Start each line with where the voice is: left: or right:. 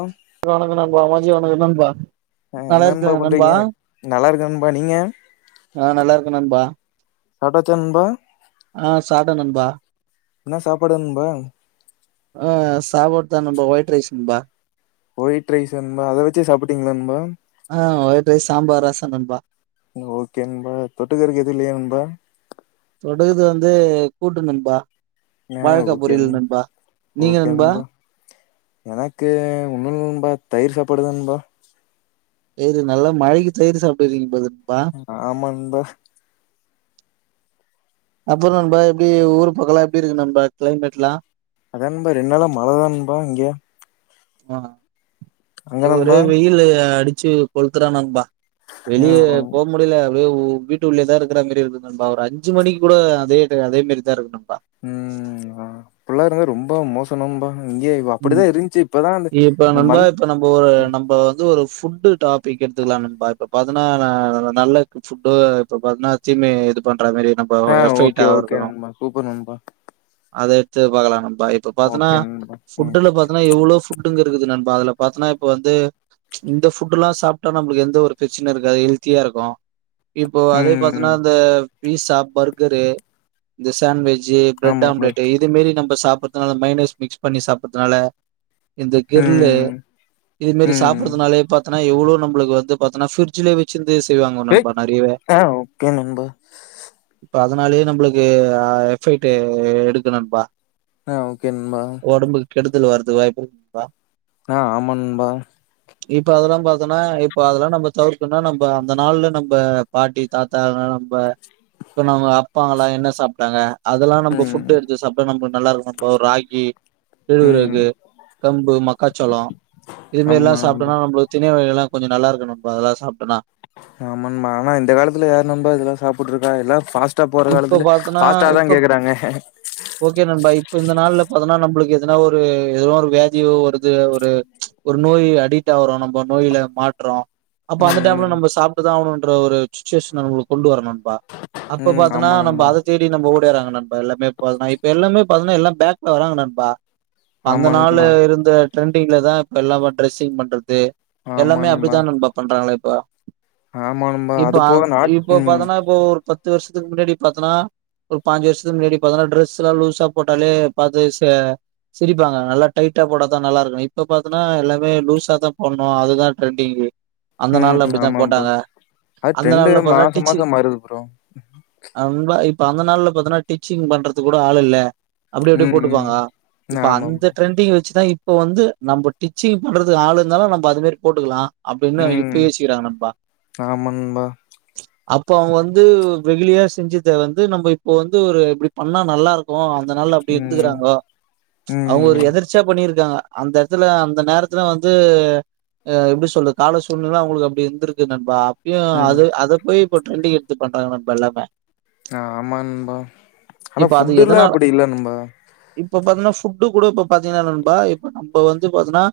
left: ஆ
right: வணக்கம் நண்பா கம் நண்பா
left: அஹ் என்ன
right: நல்லா
left: நண்பா
right: இருக்கே
left: பண்றீங்க நல்லா இருக்கேன் நண்பா நீங்க
right: ஆ நல்லா இருக்கே
left: சாப்டாச்சா நண்பா
right: ஆஹ் சாப்டேன் நண்பா
left: என்ன சாப்பாடு நண்பா
right: ஆஹ் சாப்பாடு தான் நண்பா ஒயிட் ரைஸ் நண்பா
left: ஒயிட் ரைஸ் நண்பா அத வச்சே சாப்பிட்டீங்களா நண்பா
right: ஆ ஒயிட் ரைஸ் சாம்பார் ரசோ நண்பா
left: ஓகே நண்பா தொட்டுக்கருக்கு எதும் இல்லையா நண்பா
right: தொட்டுக்குறதுக்கு வந்து கூட்டு நண்பா
left: ஆஹ்
right: வாழக்கா
left: ஓகே நண்‌
right: பொரியல் நண்பா நீங்க
left: ஓகே
right: நண்பா
left: நண்பா‌ எனக்கு ஒன்னும் இல்ல நண்பா தயிர் சாப் அப்புடுதா நண்பா
right: தயிரு நல்லா மழைக்கு தயிரு சாப்ட் இருக்கீங்க பிரதர்
left: ஹ ஆமாங் ப்ரோ
right: அப்புறம் நண்பா எப்படி ஊர் பக்கம்லாம் எப்படி இருக்கு நண்பா கிளைமேட்லாம்
left: அதா நண்பா ரெண்ட்நாலா மழைதான் நண்பா இங்க அங்க
right: ஆஹ் ஒரே
left: நண்பா
right: வெயில் அடிச் ச்சி கொழுத்துறான் நண்பா
left: ஆ
right: வெளியே போ முடில [unintelligible] வீட்டு உள்ளயே தான் இருக்கிற மாரி இருக்கு நண்பா ஒரு அஞ்சு மணிக்கு கூட அதே டை அதே மாரி தான் இருக்கு நன்
left: உம் ஹா ஃபுல்லா ரொம்ப மோசனம்பா
right: உம் இப்ப
left: இந்த
right: நண்பா
left: மந்த்
right: இப்ப நம்ம ஒரு நம்ம வந்து ஒரு ஃப் ஃபுட்டு டாபிக் எடுத்துக்கலா நண்பா இப்ப பாத்தன்னா நா நல்லக்கு ஃபுட்டு இப்ப பாத்தன்னா தீமை இது பண் ற நம்பா
left: ஆ
right: எஃப்ட்
left: ஓகே
right: ஆ
left: ஓகே
right: இருக்குறோம்
left: நண்பா சூப்பர் நண்பா
right: அது துல பாக்கலாம் நன் பா இப்ப பாத்தன்னா
left: ஓகே நண்பா ம்
right: ஃபுட்டுல பாத்தன்னா எவ்ளோ ஃபுட் ஃபுட்டுங்ககறது நண்பா அதுல பாத்தனா இப்ப வந்து ப்ச் இந்த ஃபுட் எல்லா சாப்பிட்டா நம்மளுக்கு எந்த ஒரு பிரச்சன இருக்காது ஹெல்தியா இருக்கு இப்போ அதே
left: ம்
right: பாத்தீனா
left: ம்
right: அந்த பீஸா பர்கரு இந்த சான்விச் பிரட்
left: ஆமா ப்ரோ
right: ஆம்லட் இது மாரி நம் சாப்பிடறதுனால மைனஸ் மிக்ஸ் பண்ணி சாப்பிடறதுனால இந்த கிர்லு
left: ம்
right: இது மாரி
left: ம்
right: சாப்பிடறதுனாலயே பாத் ஆனா எவ்ளோ நம்ள்க்கு வந்து பாத்தனா ஃபிரிட்ஜில்லயே வெ
left: ஏக் ஆ ஓகே நண்பா
right: இப்ப அதனாலயே நம்மளுக்கு எஃபெக்ட் எடுக்கு நண்பா
left: ஆஹ் ஓகே நண்பா
right: ஓடம்புக்கு கெடுதல் வர்ரதுக்கு வாய்ப்பிருக்கு நண்பா
left: ஆஹ் ஆமா நண்பா
right: இப்ப அதெல்லாம் பாத்தோனா இப்ப அதெல்லாம் நம்ம தவிர்க்கனு நம்ப அந்த நாள்ல நம்ப பாட்டி தாத்தா நம்ப இப்ப நம்ம அப்பாங்கெல்லா என்ன சாப்ட்டாங்க அதெல்லா நம்ம
left: ம்
right: ஃபுட் எடுத்து சாப்பிட்டா நமக்கு நல்லா இருக்கு நம்ம ராகி
left: ம்
right: கேழ்வரகு கம்பு மக்காச்சோளோ இது மாரி எல்லா
left: ஆமா நண்பா
right: சாப்பிட்டோனா நம்மளு திணை ஆஹ் எல்லா கொஞ்சொ நல்லா இருக்கு நண்பா அதுலா சாப்டனா
left: ஆமண்பா ஆனா இந்த காலத்துல யாரு நண்பா இதுலா சாப்புட்ருக்கா எல்லா ஃபாஸ்ட் ட்டா போற
right: இப்ப
left: காலத்துல
right: பாத்தோன்னா
left: பாஸ்ட்டா தா
right: இப்ப
left: கேக்றாங்க
right: ஓகே நண்பா இப்ப இந்த நாள்ல பாத்தனா நம்பளுக்கு எதனா ஒரு எதனா ஒரு வியாதியோ வருது ஒரு ஒரு நோய் அடிட் ஆகுறோ நம்ப நோயில மாட்றோ அப்ப
left: ம்
right: அந்த டைம்ல நம்ம சாப்ட்டுதா ஆவ்ணு ட்ற ஒரு சுச்சுவேஷன் நா உங்ளுக்கு கொண்டுவர நண்பா
left: ம்
right: இப்ப
left: ம்
right: பாத்தனா
left: ஆமா
right: நம்ப
left: நண்பா
right: அத தேடி நம்ப ஓடு வராங்கனா இப்ப எல்லாமே பாத்னா இப்ப எல்லாமே பாத்தனா எல்லா பேக்ல வராங்க நண்பா அந்த
left: ஆமா
right: நாளு
left: நண்பா
right: இருந்த ட்ரெண்ட் ட்ரீம்லதா இப்பெல்லாமா டிரெஸிங் பண்றது எல்லாமே அப்டிதா நண்பா பண்றாங்களே ஆ
left: ஆமா நண்பா
right: இப்ப அது
left: போக நாட்
right: இப்போ
left: ம்
right: பாத்தனா இப்போ ஒரு பத் பத்து வர்ஷத்துக்கு முன்னாடி பாத்தனா ஒரு பாஞ்சு வர்ஷத்துக்கு முன்னாடி பாத்தனா டிரெஸ்சுலா லூசா போட்டாலே பாத்து ச சிரிப்பாங்க நல்லா டைட்டா போட்டாதா நல்லா இருக்குனு இப்ப பாத்தனா எல்லாமே லூஸா தா போடணு அதுதா ட்ரெண்டிங்கு அந்த நாள்ல
left: ம்
right: அப்படிதான்
left: ஆமாம் ப்ரோ
right: போட்டாங்க.
left: அது ட்ரெண்டு மாச மாச மாறுது ப்ரோ
right: அங்க அ இப்ப அந்த நாள்ல பாத்தனா டிச்சிங் பண்றதுக்கூட ஆள் இல்ல அப்டி எப்டி
left: ம் ம்
right: போட்டுக்வாங்க இப்ப
left: ஆமா
right: அந்த
left: ப்ரோ
right: ட்ரெண்டிங் வெச்சுதா இப் இப்ப வந்து நம்ப டிச்சிங் பண்றதுக்கு ஆள் இருந்தாலு நம்ப அதுமாரி போட்டுக்லா அப்டினு இப்ப
left: ம்
right: யோசிக்கிறாங்க நண்பா
left: ஆமா நண்பா
right: அப்ப அவ வந் து வெகுளியா செஞ்சத வந்து நம்ப இப்ப வந்து ஒரு இப்டி பண்ணா நல்லா இருக்கு அ அதனால அப்டி
left: ம்
right: இருந்துக்றாங்கோ அவங்க ஒரு
left: ம்
right: எதர்ச்சயா பண்ணிருக்காங்க அந்த எடத்ல அந்த நேரத்துல வந்து அ எப்டி சொல்லுது கால சூழ்நில அவுங்களுக்கு அப்டி இருந்ருக்கு நண்பா யு
left: ம்
right: அது அத போய் இப்ப ட்ரெண்டிங் த்து பண்றாங்க நண்பா எல்லாமே
left: ஆ ஆமா நண்பா ஆனா புட்டுல்லா அப்டி இல்ல நண்பா
right: இப்பொ பாத்ன்னா ஃபுட்டு கூட இப்பொ பாத்திங்ன்னா நண்பா இப் இப்ப வந்து பாத்தன்னா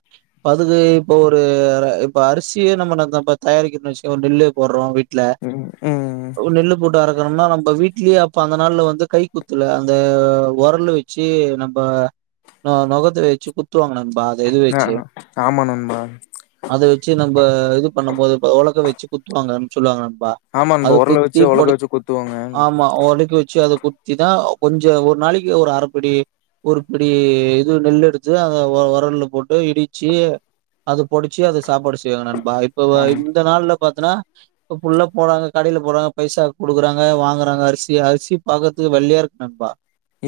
right: பதுகு இப்பொ ஒரு இப்ப அரிசியே நம்ம ந தப் தயாரிக்கிரொன் வெச்சுக்கோ நெல்லே போட்றோ
left: ம் உம்
right: ஒ நெல்லு போட்டு அர கனும்னா நம்ப வீட்லியே அப்ப அந்த நாள்ல வந்து கை குத்துல அந்த ஒரலு வெச்சு நம்ப நொ நொகத்த வெச்சு குத்துவாங்க நண்பா இது வச்சு
left: ஆஹ ஆமா நண்பா
right: ப இது பண்ணும் போது ஒலக்க வெச்சு குத்துவாங்க சொல்லுவாங்லம்
left: ஆமா
right: அது
left: நண்பா ஒரல
right: குத்தி
left: வச்சு ஒலக்க
right: பொடிக்
left: வச்சு குத்துவாங்க
right: ஆமா ஒரைக்கு வெச்சு அது குத்திதான் கொஞ்சம் ஒரு நாளைக்கு ஒரு அரைப்பிடி ஒரு பிடி இது நெல் எடுத்து அத ஒரல்ல போட்டு இடிச்சு அத பொடிச்சி அத சாப்பாடு செய்வாங்க நண் ப இப்ப
left: ஆமா
right: இந்த நாள்ல பா நா இப்ப புள்ள போறாங்க கடையில போறாங்க பைசா குடுக்குறாங்க வாங்குறாங்க அரிசி அரிசி பாக்கறதுக்கு வெள்ளியா இருக்கு நண்பா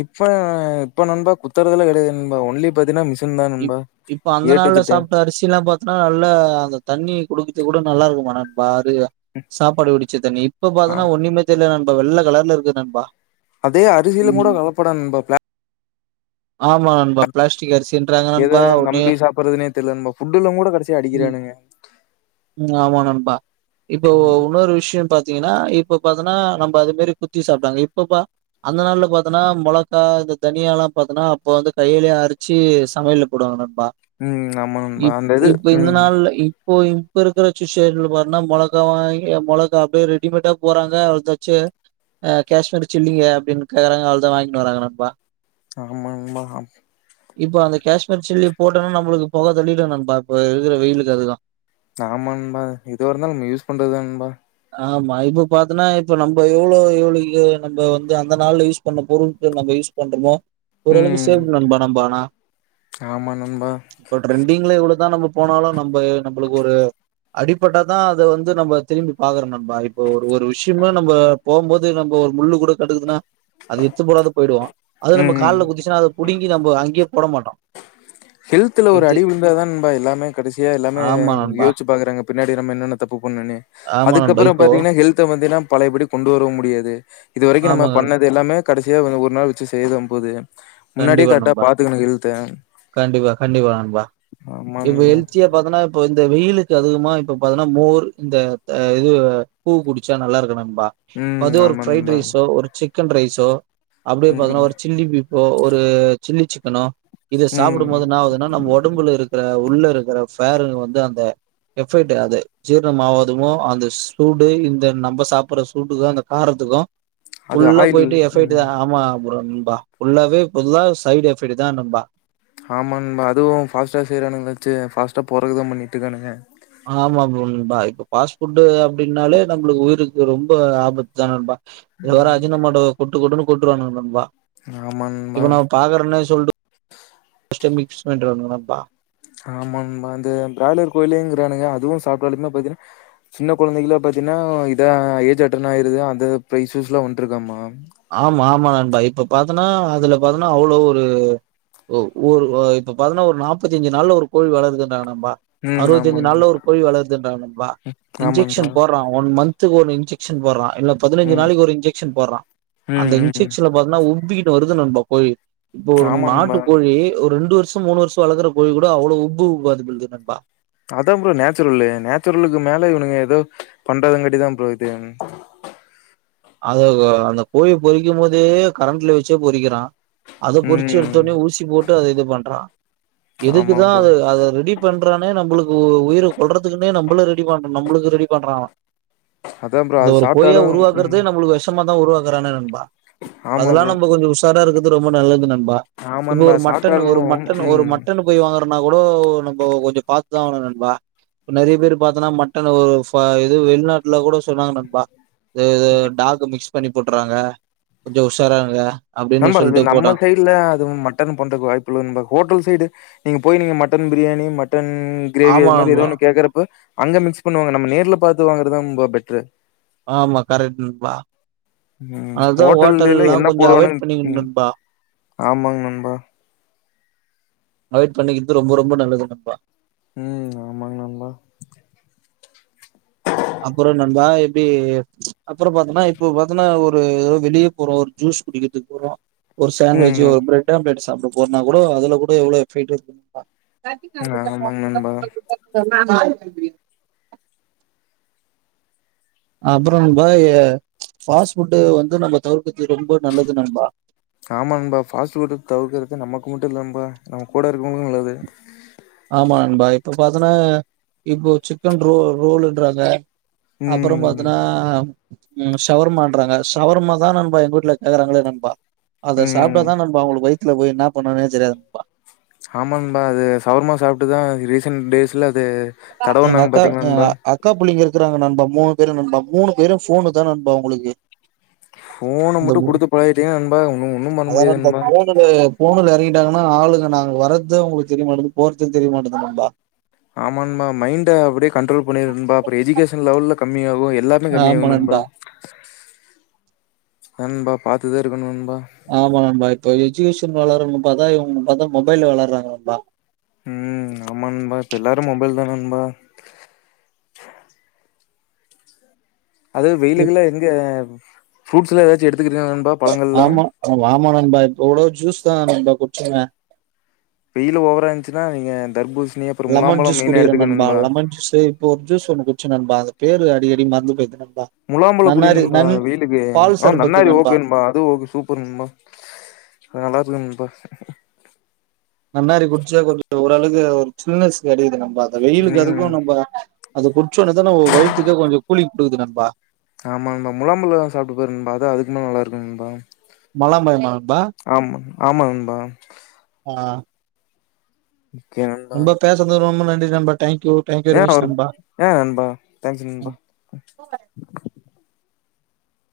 left: இப்ப இப்ப நண்பா குத்துறதுல கெடையாதுபா ஒன்லி பாத்தீங்கன்னா மிஷ்
right: இப் இப்ப அந்த நாள்ல சாப்ட்ட அரிசி எல்லாம் பாத்தோன்னா நல்லா அகாத் தண்ணி குடுக்கது கூட நல்லா இருக்குமா நண்பா சாப்பாடு வடிச்சு தண்ணி இப்ப
left: ஆ
right: பாத்தன்னா ஒன்னுமே தெரிலயெ நண் வெள்ள கலர்ல இருக்கு நண்பா
left: அதே அரிசியிலும் கூட
right: ம்
left: கலப்பட நண்பா பிளா
right: ஆமா நண்பா பிளாஸ்டிக் அரிசின்றாங்க
left: எத
right: நண்பா ஒன்னே
left: நம்பி சாப்பிடடுறதுனே தெரில நம்மா ஃபுட் எல்லாம் கூட கடைசியா அடிக்கிறானுங்க
right: உம் ஆமா நண்பா இப்போ உன்னொரு விஷயம் பாத்த கன்னா இப்ப பாத்தன்னா நம்ம அது மாதி குத்தி சாப்ட்டாங்க இப்ப பா அந்த நாள்ல பாத்தன்னா மொளகா இந்த தனியா எல்லாம் பாத்தன்னா அப்ப வந்து கையிலேயே அரிச்சு சமையல போடுவாங்க
left: ம் ஆம நண்பா அந்த இது ம்
right: போய் இப்ப இருக்கிற ஷூ விஷன் போய் மிளகா வாங்கி மிளகா அப்படியே ரெடிமேடா போறாங்க அவளதாச்சுஹ் காஷ்மீரி சில்லிங்க அப்படின்னு கேக்குறாங்க அவளதான் வாங்கிட்டு வறாங்க ந்பா
left: ஆமா நண்பா ஆமா ஆ
right: இப்ப அந்த காஷ்மீர் சில்லி போட்டேனா நம்மளுக்கு புகை தெளிடு நண்பா இப்ப இருக்கிற வெயிலுக்கு அதுக்கு
left: ஆமா நண்பா எதுவா இருந்தாலும் நம்ம யூஸ் பண்றதுா நண்பா
right: ஆமா இப்ப பாத்தன்னா இப்ப நம்ம எவ்வளோ எவ்வளோ நம்ம வந்து அந்த நாள்ல யூஸ் பண்ண பொரு நம்ம யூஸ் பண்றோமோ ஓரளவு
left: ம்
right: சேவ் நண்பா நம்ம ஆனா
left: ஆமா நண்பா
right: இப்ப டரெண்டிங்ல எவ்வளவுதான் நம்ம போனாலும் நம்ம நம் நம்மளுக்கு ஒரு அடிப்பட்டாதான் அதை வந்து நம்ம திரும்பி பாக்குறோம் நண்பா இப்ப ஒரு ஒரு விஷயமே நம்ம போகும்போது நம்ம ஒரு முள்ளு கூட கடுக்குதுன்னா அது எத்து போடாத போயிடுவோம் அது நம்ம
left: ம்
right: கால குதிச்சுன்னா அதை புடிங்கி நம அங்கே போட மாட்டோ
left: ஹெல்தல ஒரு
right: எடுத்து
left: அடி விலுந்தாதான் நண்பா எல்லாமே கடைசியா இல்ல
right: ஆமா நண்பா
left: யோசிச்சு பாக்குறாங்க பின்னாடி நம் என்ன என்ன தப்பு பொண்ணுு
right: ஆமா நண்பா
left: அதுக்கப்புறம்
right: இப்போ
left: பாத்தீங்கன்னா ஹெல்த வந்துன்னா பழையபடி கொண்டுுவர முடியாது இது வரைக்கும் நம்ம
right: ஆமாங்க
left: பண்ணது எல்லாமே கடைசியா அவர ஒரு நாள் வச்சு செய்தா போது முன்னாடியே
right: கண்டிப்பா
left: கரெக்டா
right: நண்பா
left: பாத்துக்கணு ஹெல்த்த
right: கண்டிப்பா கண்டிப்பா நண்பா
left: ஆமா
right: இப்போ
left: நண்பா
right: ஹெல்தியா பாத்தன இந்த வெயிலுக்கு அதிகமா இப்ப பாதிங்கான மோர் இந்த இது கூழு குடிச்சா நல்லா இருக்கு நண் பா
left: ம்
right: அது ஒரு
left: ஆமா
right: ஃப்ரைடு
left: நண்பா
right: ரைஸோ ஒரு சிக் சிக்கன் ரைஸோ அப்டியே
left: ம்
right: பாத்திங்கன்னா ஒரு சில்லி பி இப்போ ஒரு சில்லி சிக்கனோ இத சாப்புடு
left: ம்
right: போது என்ன ஆவுதுன்னா நம்ம உடம்புல இருக்ற உறுபு உள்ள இருக்ற ஃபேருங்க வந்து அந்த எஃபெக்ட் அது ஜீரணமாவதுவு அந்த சூடு இந்த நம்ம சாப்புடுற சூட்டுக்கு அந்த காரத்துக்கு
left: அது
right: உள்ள
left: ஆயில்
right: போய்ட்டு எஃபெக்ட்டு
left: ம்
right: தா ஆமா ப்ரோ ண்பா புல்லாவே இப்ப சைடு் எஃபெக்ட் தான் நண்பா
left: ஆமா நண்பா அதுவு ஃபாஸ்ட்டா செய்றானுங்க நெனச்சு ஃபாஸ்ட்டா போறதுக்குதா பண்ணிட்டு இருக்கானுங்க
right: ஆமா ப்ரோ நண்பா இப்ப ஃபாஸ்ட்புட் அப்டின்னாலே நம்ளுக்கு உயிருக்கு ரொம்ப ஆபத்து தான் நண்பா இதுல வேற
left: ம்
right: அஜினமோட்டொ கொட்டு கொட்டுனு கொட்ரானுக நண்பா
left: ஆமா நண்பா
right: இப்ப நா பாக்றேனெ சொல்டு [unintelligible] [unintelligible] பண்றா ஒரு நெனப்பா ந
left: ஆமா நண்பா அந்த பிராய்லர் கோழிங்றானுங்க அதுவு சாப்டாலுமே பாத்தினா சின்ன கொழந்தையில பாத்தினா இதா ஏஜ் அட்டர்ன் ஆயிருது அந்த இஸ்யூஸ்லாம் வந்துருக்காமா
right: ஆமா ஆமா நண்பா இப்பொ பாத்தன அதுல பாத்தன அவ்ளோ ஒரு ஒ ஒரு ஆஹ் இப்ப பாத்தன ஒரு நாப்பத்தி அஞ்சு நாள்ல ஒரு கோழி வளருதுன் [unintelligible] நண்பா
left: ம்
right: அறுவத்தி அஞ்சு
left: ஆமாங்மா
right: நாள்ல ஒரு கோழி வளருதுன்ரா நண்பா இன்ஜெக்ஷன்
left: ஆமாங்மா
right: போட்றா ஒன் மன்த் மன்த்க்கு ஒரு இன்ஜெக்ஷன் போட்றா இல்ல பதினஞ்சு
left: ம்
right: நாளைக்கு ஒரு இன்ஜெக்ஷன் போடுறா அந்த
left: ம் ம்
right: இன்ஜெக்ஷன்ல பாத்தின உப்க்கிட்டு வருது நண்பா கோழி இப்போ ஒரு
left: ஆமா
right: நாட்டு
left: நண்பா
right: கோழி ஒரு ரெண்டு வர் ர்ஷோ மூணு வர்ஷோ வளக்ற கோழி கூட அவ்ளோ உபு உபாது நண்பா
left: அதா ப்ரோ நேச்ரல்லு நேச்ரலுக்கு மேல இவுனுங்க ஏதோ பண்றதுங்காட்டித ப்ரோ இது
right: அது அந்த கோழி பொறிக்கு போதே கரண்ட்ல வச்சே பொறிக்றா அத பொறிச்சு
left: ம்
right: எடுத்தொனே ஊசி போ டு அத இது பண்றான்
left: ஆமா
right: எதுக்குதா
left: ப்ரோ
right: அத அத ரெடி பன்றானே நம்மளுக்கு உயிர கொல்லறதுக்குனே நம்மள ரெடி பண்ணனு நம்மளுக்கு ரெடி பண்றா அவ
left: அதான் ப்ரோ அது சாப்டானா உம்
right: அது நம்மளுக்கு வெஷம் மருந் உருவாக்குறானே நண்பா
left: ஆமா
right: அதெல்லாம்
left: ப்ரோ
right: நம்ம கொஞ்ச உஷாரா இருக்கணும் அது ரொம்ப நல்லது நண் பா
left: ஆமா
right: இப்ப
left: நண்பா
right: ஒரு மட்டன் ஒரு
left: சாப்ட்டாலு
right: மட்டன் ஒரு
left: ம்
right: மட்டன் போய் வாங்குறனா கூட இப்போ நம்போ கொஞ்சம் பாத்துதான் வாங்கணும் நண்பா நெறைய பேர் பாத்தோனா மட்டன ஒரு ஃபா இது வெளிநாட்டுல கூட சொன்னாங்க நண்பா இது இது டாக் மிக்ஸ் பண்ணி போட்டுறாங்க கொஞ்ச உஷாரா இருங்க
left: நண்பா இது நம்ம சைடுல அதுவும் மட்டன் பண்றதுக்கு வாய்ப்பில்ல நண்பா. ஹோட்டல் சைடு நீங்க போய் நீங்க மட்டன் பிரியாணி மட் மட்டன் கிரேவி
right: ஆமா
left: அது மாதிரி ஏதோ
right: நண்பா
left: ஒன்னு கேக்குறப்போ அங்க மிக்ஸ் பண்ணுவாங்க நம்ம நேர்ல பாத்து வாங்குறது தான் ரொம்ப பெட்ரு
right: ஆமா கரெக்ட் நண்பா
left: ம்
right: அதனாலதா
left: ஹோட்டல்லேல
right: ஹோட்டல்லா
left: என்ன
right: கொஞ்சோ அவாய்ட்
left: போடுவானுங்
right: பண்ணிக்கணு
left: ம்
right: நண்பா
left: ஆமாங் நண்பா
right: நவய்ட் பண்ணிக்கிற்து ரொம்ப ரொம்ப நல்லது நண்பா
left: ம் ஆமாங் நம்பா
right: அப்புற நண்பா எப்டி அப்புற பாத்தன்னா இப்போ பாத்தன்னா ஒர் ரு யோ வெளிய போறோ ஒரு ஜூஸ் குடிக்கிற்துக் போறோ ஒர்
left: ம்
right: சாண்விச்சி
left: ம்
right: ஒர் பிரட் ஆம்லெட் சாப்டப் போற்னா கூட அதுல கூட எவ்ளோ ஃபீட் இர்க்குன் ப ட்ராஃப்பிக்னாள்
left: ம்
right: துக்கர்ரா
left: ஆமாங்க நண்பா.
right: [unintelligible] [unintelligible] [unintelligible] அப்புறொ ரும்ப எ ஃபாஸ் ஃபுட்டு வந்து நம்ம தவுர்கத்தி ரொம்ப நல்லது நண்பா
left: ஆமங்பா ஃபாஸ்ட் ஃபுட்டு தவுக்கற்து நமக்கு முட்டு இல்ல அம்பா நம்ம கூட இர்க்குவுங்ளுக்கு நல்லது
right: ஆமா அண்பா இப்போ பாத்தனா இப்போ சிக்கன் ரோ ரோலுன்றாங்க அப்பற
left: ம்
right: பாத்தனா ம் ஷவர்மான்றாங்க ஷவர்மா தா நண்பா எங் ஊட்ல கேகறாங்களே நண்பா அத சாப்ட்டா
left: ம்
right: தா நம்பா அவுங்ளுக்கு வை ட்ல போய் என்ன பண்ணும்னே தெரியாதும்ப்பா
left: ஆமாம்பா அது சவர்மா சாப்ட்டுதா ரீசன்ட் டேஸ்ல அது
right: எங்
left: தடவுனாங்க
right: அக்கா
left: பாத்தீங்களா
right: எ
left: நண்பா?
right: அக்கா புள்ளிங்க இர் க்கிறாங்க நண்பா மூணு பேரு நண்பா மூணு பேரு போனு தா நண்பா அவுங்குளுக்கு
left: போன மட்டு குடுத்து பழகிட்டீங் நண்பா இவ்னு ஒன்னு பண்ண முடியாது ண்பா
right: டங்னா ஆளுங்க நாங்க வர்த்தே அவுங்ளுக் தெரிய மாட்டது போறத்து தெரிய மாட்டன்து நம்பா
left: ஆமாங்மா மைண்ட அப்புடே கண்ட்ரோல் பண்ணிருங்பா அப்புற எஜுகேஷன் லெவல்ல கம்மியா ஒ எல்லாமே
right: ஆமா
left: கம்மியாகு நம்பா
right: நண்பா.
left: நண்பா பாத்துதே இருக்குணும்
right: ஆம நண்பா இப்ப வி சூஷன் வளரரும்னு பாத்தா இவுங்கு பாத்தா மொபைல்ல வெளாற்றாங்க நண்பா
left: ம் அமங்பா எல்லாரு மொபைல் தா நண்பா அது
right: இப்
left: வெயிலுக்குலா இங்க ஃப்ரூட்ஸுலா எதாச்சு எடுத்
right: ஆமா வாமா நண்பா இப்ப கூட ஜூஸ் தா நண்பா குட்ச்சீங்க
left: வெயிலு ஓவரா இந்ச்சினா நீங்க தர்பூஸ்
right: லெமன் ஜூஸ் குடிக்கிற நண்பா லெமன் ஜூஸு இப்ப ஒரு ஜூஸ் ஒன்னு குட்ச்ச நண்பா பேரு அடிக்கடி மற்ந்து பேயிற்து ந
left: முலாம்பழம் குடி நண்பா வெயிலுக்கு
right: பால்
left: ஆ
right: சர்பத்து
left: நன்னாரி ஓகே நண்பா அது ஓகே சூப்பர் நண்பா அ நல்லாருக்கு நண்பா
right: ன்னாரி குடிச்சா கொஞ்சோ ஒரளவுக்கு ஒரு சில்னஸ் கிடைக்குது நாண் ப்ப அந்த வெயிலுக்கு
left: ம்
right: அதுக்கும் நம்ம அத குடிச்சோன்னதா ஒ வயித்துக்கே கொஞ்சோ குளிங் டுது நண்பா
left: ஆமா நண்பா முலாம்பழோ சாப்டு பாரு நண்பா அது அதுக்கு மேல நல்லா இருக்கு நண்பா
right: மலம்பாய்மா நண்பா
left: ஆமா ஆமா நண்பா.
right: ஆ ரொம்ப பேசுரது ரொம்ப நன் டிசம்பர்
left: ஏன் அவரு ஏ நண்பா தேங்க்ஸ்
right: ஆ
left: நண்பா